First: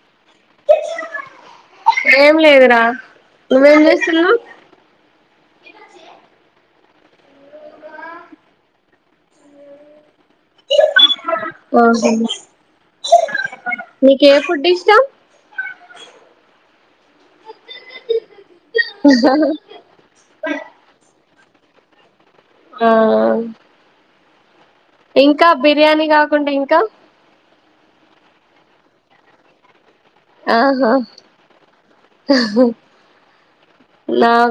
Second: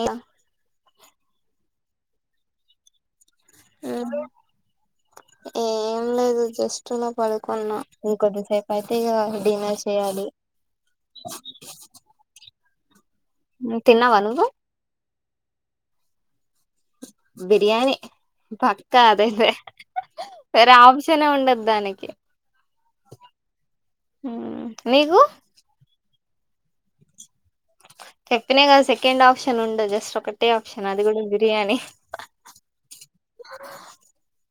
ఇయా ఏం లేదురా నువ్వేం ఏ చేస్తున్నావ్ ఏం లేదు జెస్ట్ ఇలా పడుకున్న ఇంకొద్దిసేపు అయితే ఇక డిన్నర్ చేయాలి ఓ [unintelligible] తిన్నావా నీక ఏ నువ్వు ఫుడ్ ఇష్టం [inaudible] బిర్యానే పక్క అది అయితే వేరే ఆప్షన్ ఉండదూ ధానికి అవునా ఉ ఇంకా బిర్యానీ కాకుండా ఇంకా చెప్పిన కదా సెకండ్ ఆప్షన్ ఉండాది జెస్ట్ ఒక్కటే ఆప్షన్ ఆహా అది కూడా బిర్యానే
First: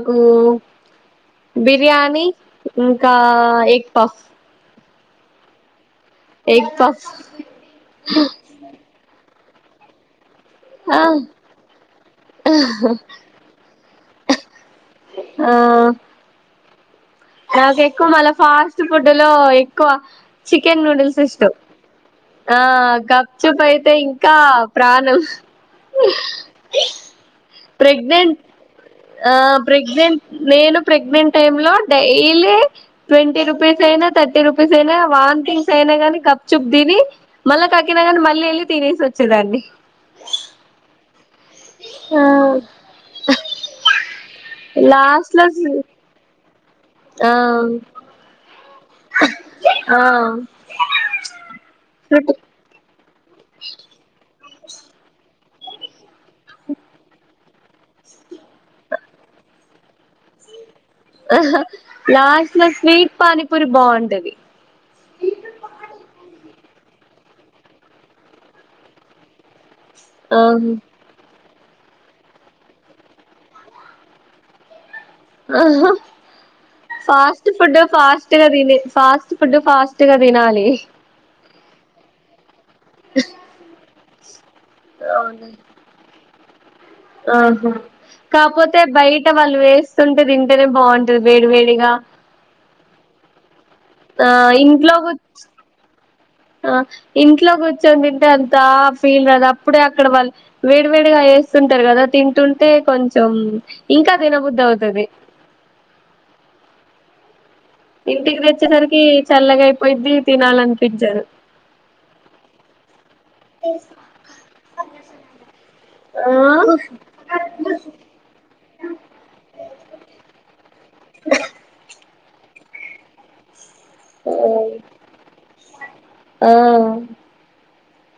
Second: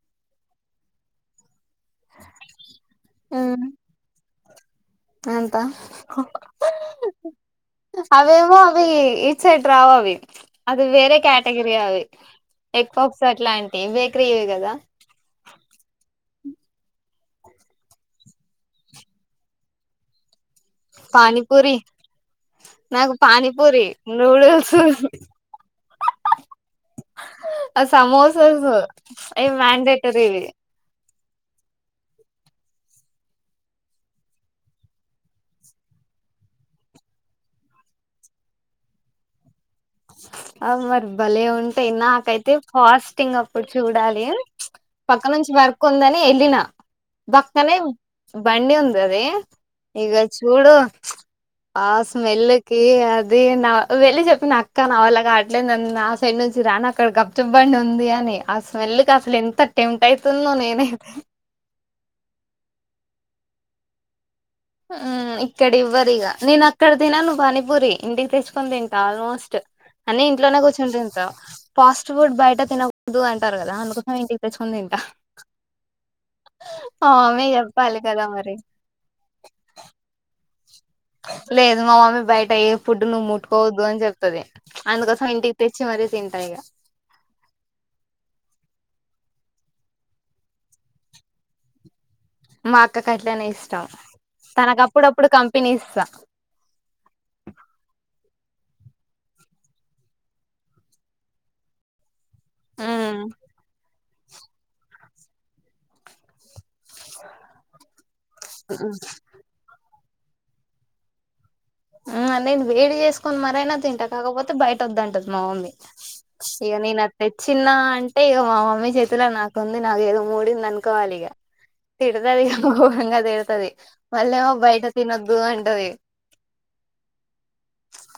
కూ బిర్యానీ ఇంకా ఎగ్ పఫ్స్ అంతా ఎగ్ పఫ్ అవేమా ఆవి ఇ సట్ రావవి అది ఆ వేరే కేటగిరీ అవి ఎగ్ ఫక్స్ అట్లాం నే బేక్రి ఇవ కదా ఆ నాకు ఎక్కువ మళ ఫాస్ట్ ఫుడ్ లో ఎక్కువ చికెన్ నూడిల్స్ ఇష్టం పానీపూరి ఆ నాకు క్యాచూప్ పానీపూరి అయితే ఇంకా నూడిల్స్ ప్రాణం ప్రెగ్నెంట్ సమోసాస్ ఏ వ్యండేటరీ ప్రగ్నెంట్ టై లో డైలీ ట్వంటీ రూపీస్ అయినా థర్టీ రూపీస్ వాంతింగ్స్అయినా గప్ చుప్ తిని మల్ల కక్కిన గాని మల్ల వెళ్లి తిని తినేసి వచ్చేదాన్ని అవు మరి భలే ఉంటే నాకైతే ఫాస్టింగ్ అప్పుడు చూడాలి పక్క లాస్ట్ లో నుంచి వర్క్ ఉందని వెళ్ళిన ఆ బక్కనే బండిఉంది ఆ ఇ చూడు ఆ స్మెల్కికీ ఏ అది నా వెళ్ళి చెప్పి నాకు కానీ అవలా కా అట్లేదు ఆ సైడ్ నుంచి రాని అక్కడ గప్ చిప్పల బండి ఉంది అని ఆ స్మెల్ కి అసలు ఎంత టెంట్ అవుతుందో నేనే లాస్ట్ లో స్వీట్ పనీపురి బాగుంటది ఇక్కడ ఇవ్వరుక నేను అక్కడ తినను పానీపూరి ఇంటికి తెచ్చుకొని తింటా లాస్ట్ అని ఇంట్లోనే ఆహా కూర్చుంట ఉంటావు ఫాస్ట్ ఫుడ్ బయట తినకూద్దు అంటారు కదా అందుకోసం ఇంటికి తెచ్చుకుని తింట మమ్మీ ఫాస్ట్ ఫుడ్ చెప్పాలి కదా ఫాస్ట్ గా మరి దిని ఫాస్ట్ ఫుడ్ ఫాస్ట్ గా దినాలి లేదు మా మమ్మీ బయట ఏ ఫుడ్ నువ్వు ముట్టుకోవద్దు అని చెప్తది అందుకోసం అవును ఇంటికి తెచ్చి మరీ తింటా ఇగ ఆహా కాపోతే బయట వాళ్ళు వేస్తుంటే తింటేనే బాగుంటది వేడి వేడిగా మా అక్క కట్లనే ఇష్టం ఆ ఇంట్లో కు తనకుప్పుడప్పుడు కంపెనీ ఇస్తాం ఆ ఇంట్లో కూర్చొని తింటే అంత ఫీల్ రాదు అప్పుడే అక్కడ వాళ్ళు వేడి వేడిగా వేస్తుంటారు కదా తిన్ టుంటే కొంచం మ్మ్ ఇంకా తినబుద్ధ అవుతది ఇంటికి దెచ్చేసరికి చల్లగా అయిపోయిద్ది తినాలనిపించదు ఆ నేను వేడి జేసుకుని మరైనా తింటా కాకపోతే బయట వద్దంటది మా మమ్మీ ఆ ఇగ ఓహ్! నేను అది తెచ్చిన్నా అంటే ఇగ మా మమ్మీ చేతిలో నాకుంది నాకు ఏదో మూడింది అనుకోవాలి ఇగా డుతది ఇది గోరంగా తిడుతది మల్లేమో ఓహ్! బయట తినొద్దు అంటది ఆ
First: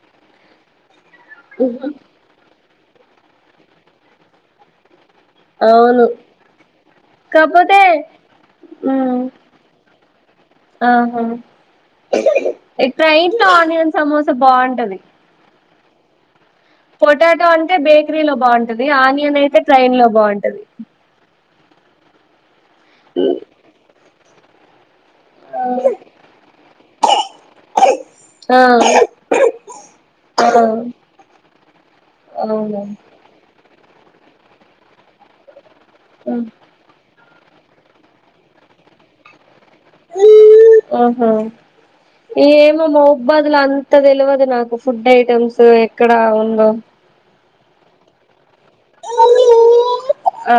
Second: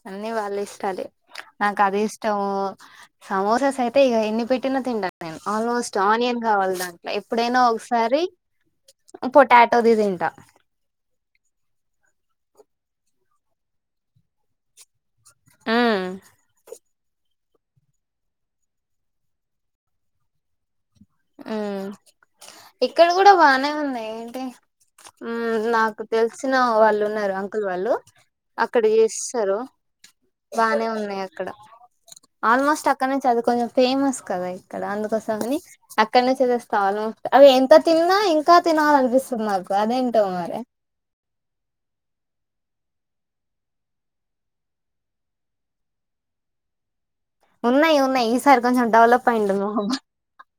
అన్నీ వాళ్ళ ఇష్టాలే నాకు హుహు. అది ఇష్టము సమోసా సైతే ఇగ ఎన్ని పెట్టినా తింటా ఆల్మోస్ట్ అవును ఆనియన్ కావాలి దాంట్లో ఎప్పుడైనా కాపోతే ఒగసారి హ్మ్. పొటాటోది దింటా ఈ ట్రైన్ లో ఆనియన్ సమోసా బావుంటది ఊ పొటాటో అంటే బేకరీ లో బావుంటది ఆనియన్ అయితే ట్రైన్ లో బావుంటది ఊ ఇక్కడ కూడా బానే ఉన్నాయి టీ ఉమ్ నాకు తెలిసిన వాళ్ళు ఉన్నారు అంకుల్ వాళ్ళు ఆ అక్కడ చేస్తారు ఆ బానే ఉన్నాయి అక్కడ అవునా ఆల్మోస్ట్ అక్కడనే చదువుకొనే ఫేమస్ కదా ఇక్కడ అందుకోసమే అక్కడ నుంచే తెస్తాను అవి ఎంత తిన్నా ఇంకా తినాలనిపిస్తుది నాకు అదేంటో మరి ఆహా ఏమో మోబతుల అంత తెలువదు నాకు ఫుడ్ ఐటమ్స్ ఎక్కడ ఉందో ఉన్నాయి ఉన్నాయి ఇస్ సారి కొంచెం డెవలప్ అయిండది మొహం ఆ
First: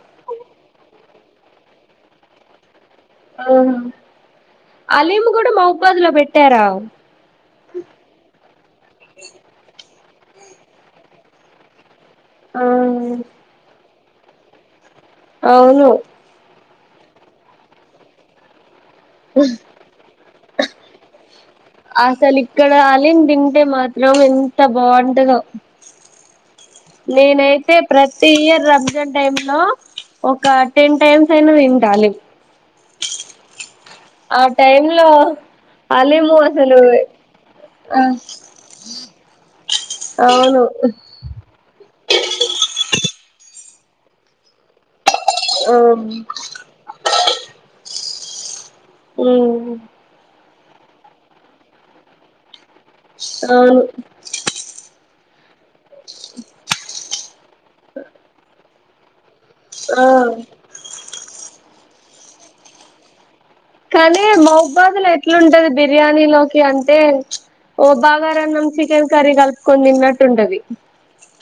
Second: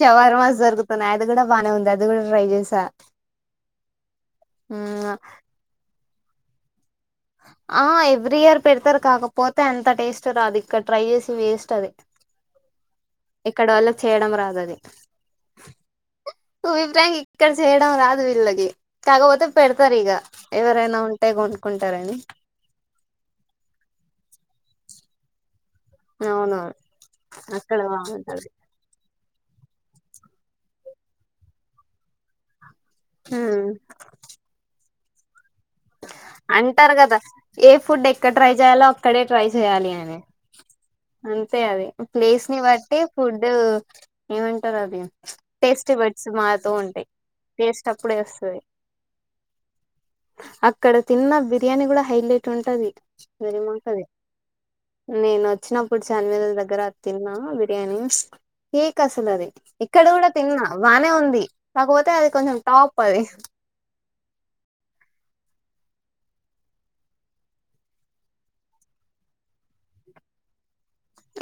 షవర్ మాస్ జరుగు తున్నాయి అది కూడా బానే ఉంది అది కూడా ట్రై చేసా అం ఉమ్ అలీం కూడా మౌబదులో పెట్ టేరావ్ ఆ ఎవ్రీ ఇయర్ పెడతారు కాకపోతే అంత టేస్ట్ రాదు ఇక్కడ ట్రై చేస్తే వేస్ట్ అది ఔను ఇక్కడ వాళ్ళకి చేయడం రాదది అవును టుబి ఫ్రాంక్ ఇక్కడ చేయడం రాదు వీళ్ళకి కాకపోతే పెడతారు ఇగ ఎవరైనా ఉంటే కొనుక్కుంటారని అసలు త బావుంటదో అవునవును నేనైతే అక్కడ ప్రతి బాగుంటది ఇయర్ రంజాన్ టైంలో ఒక టెన్ టైమ్స్ అయినా తింటా అలీమ్ మ్ ఆ టైమ్లో అంటారు కదా ఏ ఫుడ్ ఎక్కడ ట్రై చేయాలో అక్కడే ట్రై చేయాలి అని అవును అ వే అది ప్లేస్ని బట్టి ఫుడ్ ఏమంటారు అది ఆ టేస్టీ బడ్స్ మారుతూ ఉంటాయి టేస్ట్ అప్ అప్పుడే వస్తది. మ్ అక్ డ తిన్న బిర్యానీ గుడా హైలైట్ ఉం టది. సరిమా అవును ఉంటది. నేనో చ్చినప్పుడు చార్మినార్ దగ్గర తిన్నా బిర్యానీ ఫేక్ అసల్ అది ఆ ఇక్కడ కూడా తిన్నా బానే ఉంది. కాకపోతే అది కొంచెం టాప్ అది కానీ మౌబాదులు ఎట్లుంటది బిర్యానీ లోకి అంటే ఓ బాగారన్నం చికెన్ కర్రీ కల్పుకొని తిన్నట్టు ఉంటది.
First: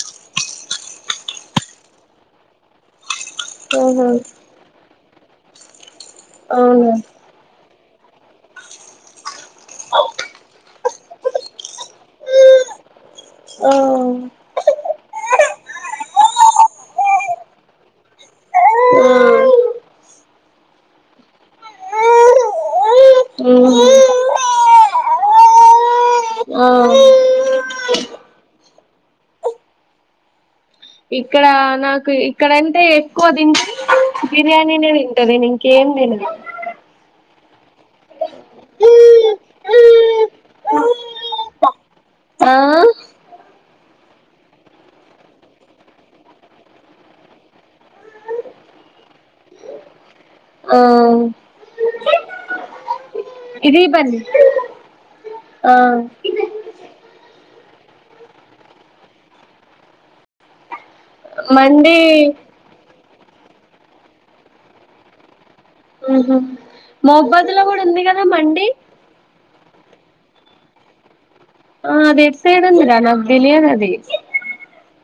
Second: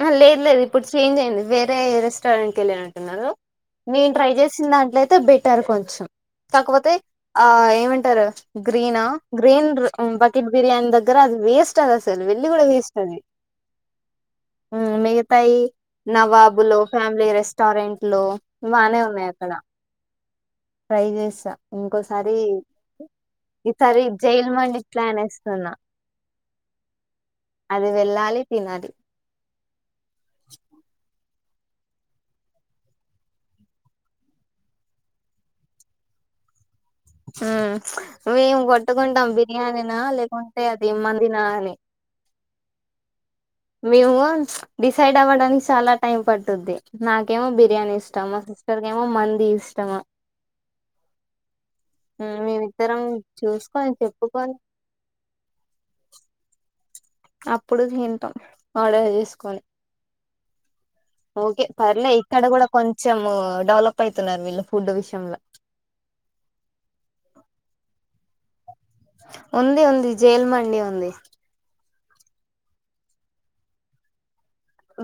ఆ లేదు లేదు ఇప్పుడు చేంజ్ అయింది వేరే రెస్టారెంట్కి వెళ్ళి అంటున్నారు ఆహా నేను ట్రై చేసిన దాంట్లయితే బెట్ టరు కొంచం కాకపోతే అవునా ఆ ఏమం టర్ గ్రీనా గ్రీన్ బకెట్ బిర్యానీ దగ్ దగర అది వేస్ట్ అది అసలు వెళ్లి కూడా వేస్ట్ అది ఆ మిగతాయి నవాబులో ఫ్యామిలీ రెస్టారెంట్ లో బానే ఉన్నాయి అక్కడ ఆ ట్రై చేస్తా ఇంకోసారి ఈసారి జైల్ మండి ప్లాన్ వేస్తున్న ఆ అది వెళ్ళాలి తినాలి. ఇక్కడా నాకు ఇక్కడంటే ఎక్కువ తి బిర్యానీనే తింట నేన్ ఇంకేం తిన. ఆ మేము కొట్టుకుంటాం బిర్యానీనా లేకుంటే అది మందినా అని ఆ మేము డిసైడ్ అవ్వడానికి చాలా టైం పట్టుది. నాకేమో బిర్యానీ ఇష్టం మా సిస్టర్కేమో మంది ఇష్టం ఆ మ్ మేమిద్దరం ఇదీ చూసుకొని బన్ని చెప్పుకొని ఆ అప్పుడు తింటాం ఆర్డర్ చేస్కోని. ఓకే మండి పర్లే ఇక్కడ గుడా కొంచం ఆ డెవలప్ అవుతున్నారు వీళ్ళు ఫుడ్ విషయంలో ఊహు మోగబదులో కూడా ఉంది కదా మండీ ఉంది ఉంది జైల్ మండి ఉంది ఆ అది ఎటు సైడ్ ఉంది రా నాకు తెలియదు అది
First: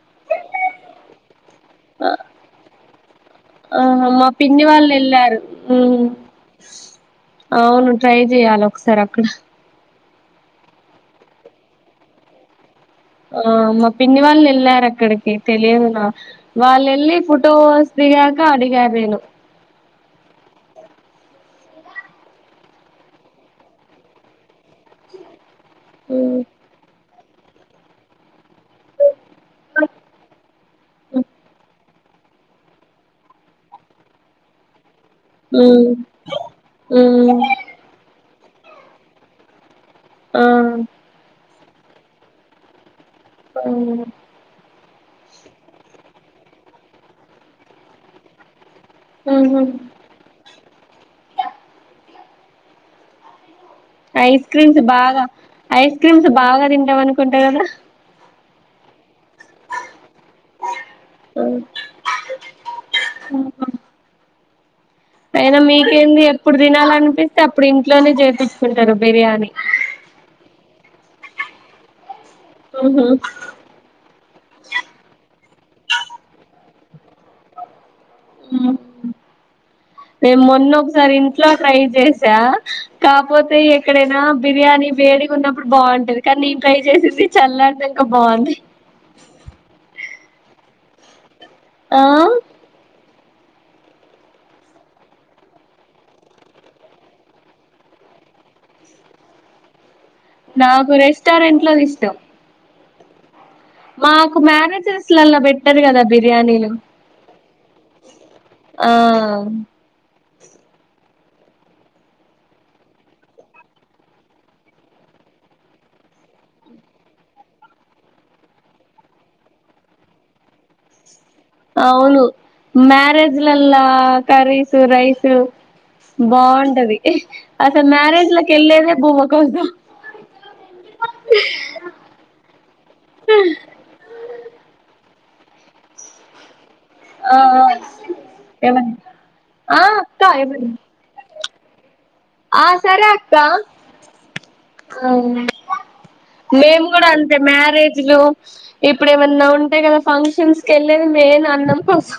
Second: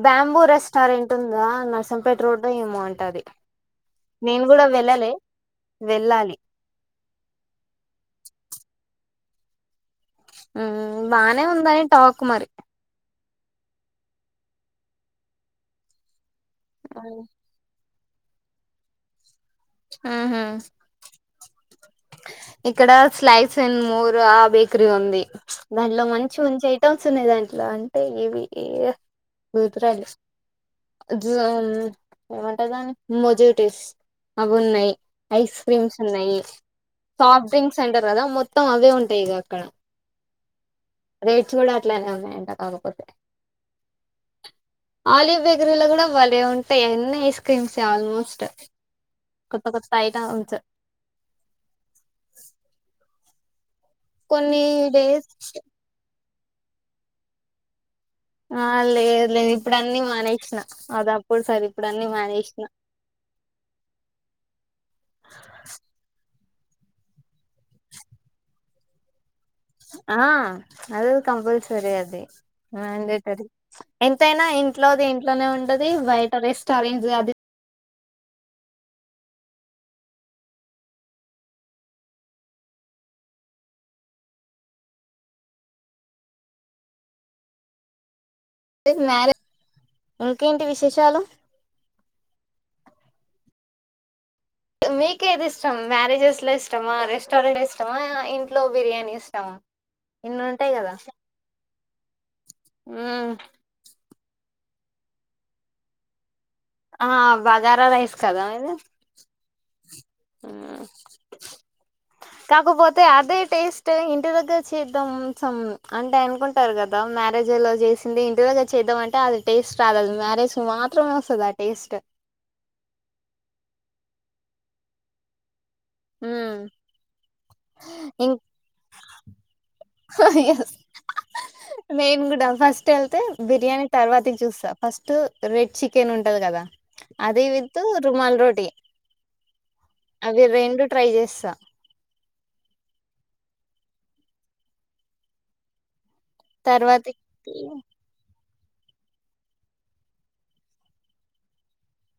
బ్యాంబూ రెస్టారెంట్ ఉందా నరసంపేట రోడ్డో ఏమో అంట అది ఆహా మా పిన్ని వాళ్ళు వెళ్ళారు మ్మ్ వెళ్ళాలి అవును ట్రై చెయ్యాలి ఒకసారి అక్కడ మ్మ్ బానే ఉందని టాక్ మరి ఆ మా పిన్ని వాళ్ళు వెళ్ళారు అక్కడికి తెలియదు నాకు వాళ్ళు ఎల్లి ఫోటోస్ దిగాక అడిగా నేను ఆ హా ఇక్కడ స్లైస్ అండ్ మోర్ ఆ బేకరి ఉంది దానిలో మంచి ఉమ్ మంచి ఐటం మ్స్ ఉన్నాయి దాంట్లో అంటే ఇవి ఇవి [inaudible] ఏమంటరు దాన్ని మొజోటిస్ అవున్నాయి ఐస్ ఉమ్ క్రీమ్స్ ఉన్నాయి ఉమ్, సాఫ్ట్ డ్రింక్స్ సెంటరు కదా మొత్ త్తం అవే ఉంటాయి ఇగ అక్కడ ఆ రేట్స్ కూడ అట్లనే ఉన్నాయంట కాకపోతే హ్మ్ ఆలివ్ బేకరీలో కూడ బలే ఉంటాయి అన్ని ఐస్ క్రీమ్సే ఆల్మోస్ట్ ఉహు కొత్త కొత్త ఐటమ్స్ ఐస్ కొన్ని క్రీమ్స్ బాగా డేస్ ఐస్ క్రీమ్ బాగ తింటావనుకుంట కదా ఆ లేదు లేదు ఇప్పుడు అన్నీ మానేసిన అది అప్పుడు సార్ ఇప్పుడు అన్నీ మానేసినా అవున అయినా మీకేంది ప్పుడు తినాలనిపిస్తే అప్పుడు ఇంట్లోనే చేపించుకుంటారు బిర్యానీ ఆ అదై కంపల్సరి అది ఉహు ఎంతైనా ఇంట్లోది ఇంట్లోనే ఉం టది బయట రెస్టారెంట్స్ అది మ్మ్ నేను మొన్న ఒకసారి ఇంట్లో ట్రై చేశా, కాపోతే ఎక్కడైనా బిర్యానీ వేడిగా ఉన్నప్పుడు బాగుంటది, కానీ నేను ట్రై చేసింది చల్లారినంక బాగుంది. మ్యారేజ్ ఇంకేంటి విశేషాలు ఆ మీకేది ఇష్టం మ్యారేజెస్ లో ఇష్టమా, రెస్టారెంట్ ఇష్టమా, ఇంట్లో బిర్యానీ ఇష్టమా ఇన్ని ఉంటాయి నాకు రెస్టారెంట్ లోది ఇష్టం ఆ మాకు మ్యారేజెస్ లల్లా బెట్టరు కదా బి ఆ బగర రైస్ కదా మిది ఆ కాకపోతే అదే టేస్ట్ ఇంటి దగ్గర చేద్దాం అంటే అనుకుంటారు కదా మ్యారేజ్లో చేసింది ఇంటి దగ్గర చేద్దాం అంటే అది టేస్ట్ రాదది మ్యారేజ్ మాత్రమే వస్తదది అవును మ్యారేజ్లలా కర్రీసు రైసు అసలు మ్యారేజ్ ఇం లకి వెళ్ళేదే బువ్వ కోసం నేన్ కూడా ఫస్ట్ వెళ్తే బిర్యానీ తర్వాతే చూస్తా ఫస్ట్ రెడ్ చికెన్ ఉంటది కదా అది విత్ రుమాల్ రోటీ అవి రెండు [unintelligible] ట్రై చేస ఆ సరే అత్తా మేము కూడ తర్వాతకి అంతే మ్యారేజ్లు ఇప్పుడు ఏమన్నా ఉంటే కదా ఫంక్షన్స్కి వెళ్ళేది మేన్ అన్నం కోసం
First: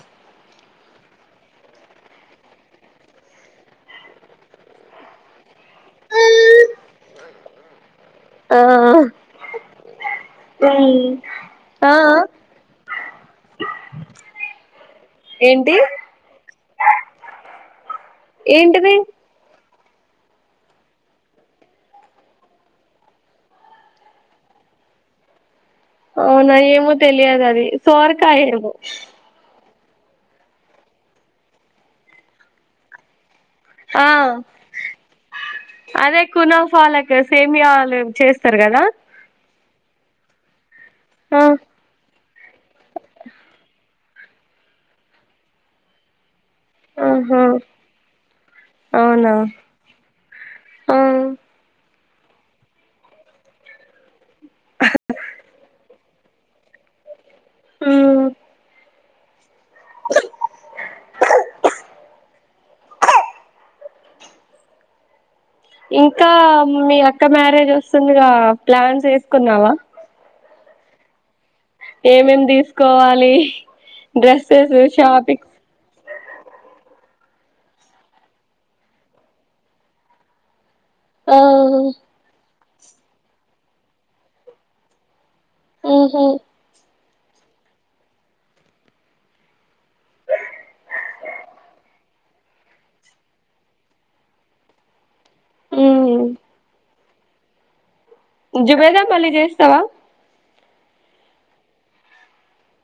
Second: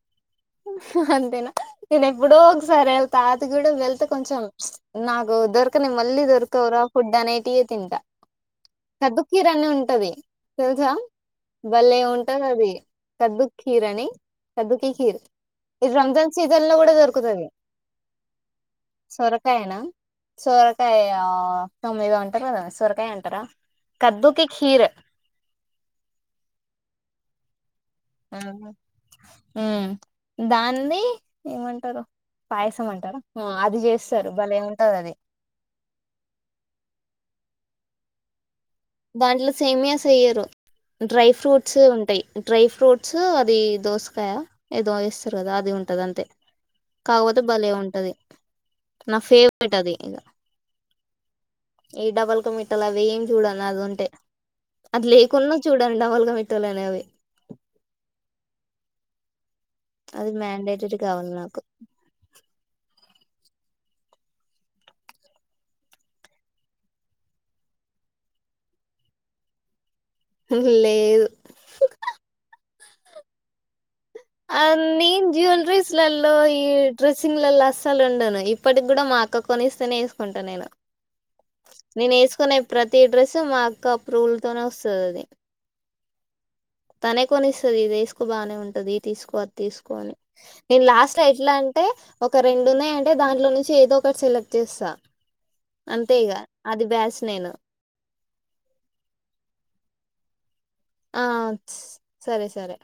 అంతేన నేను ఎప్పుడో ఒకసారి ఎల్త ఆది కూడ వెళ్తే కొంచెం నాకు దొరకని మళ్ళీ దొరకవురా ఫుడ్ అనేటియే తింట ఆ కదు కీర అని ఉంటది తెలుసా ఆ భళే ఉంటది అది కద్దు కీర అని కద్దుకి కీర్ ఏంటి ఇది రంజాన్ సీజన్ లో కూడ దొరుకుతుంది ఏంటిది సొరక రకాయనా సోరకాయ ఏదో అంటారు కద సొరకాయే అంటార కద్దుకి కీర్ అవునా ఏమో తెలియదు అది ఆ, సొరకాయ్ ఏమో దాన్ని ఏమంటారో పాయసం అంటార ఆ అదే కునఫ్ఫా లేకి ఎస్ సేమియలు చేస్ తారు కదా దాంట్లో సేమియాస్ ఎయ్యరు డ్రై ఆ ఫ్రూట్ సు ఉంటాయి డ్రై ఫ్రూట్స్ అది దోసకాయ ఏదో ఎస్తారు కదా అది ఉంటది అంతే కాకపోతే ఆహా బలే ఉంటది నా అవునా ఫేవరెట్ అది ఇగ ఆ ఈ డబల్ కమిటలు అవి ఏం చూడను అదుంటే అది లేకున్నా చూడండి డబుల్ కమిట్ [unintelligible] ఆ అది మండేటరి కావలి నాకు ఇంకా మీ అక్క మ్యారేజ్ వస్తుందిగా ప్లాన్స్ ఏసుకున్నావ లేదు ఏమేం తీసుకోవాలి అ డ్రెస్సెస్ నీన్ షాపింగ్ జ్యవెలరీస్ లల్లో ఈ డ్రస్సింగ్ లలో అస్సలు ఉండను ఇప్పటికి కూడ మా అక్క కొనిస్తేనే వేసుకుంట నేను ఆ నేను వేసుకునే ప్రతి డ్రెస్సు మాకు అప్రూవుల్ తోనే వస్తుంది అది ఆహ తనే కొనిస్తుంది ఇది వేసుకో బాగానే ఉంటది తీసుకో అది తీసుకో అని నేను లాస్ట్ అంతే ఇగ అది బ్యాస్ నేను జుబేదా మళ్ళీ చేస్తావా ఆ సరే సరే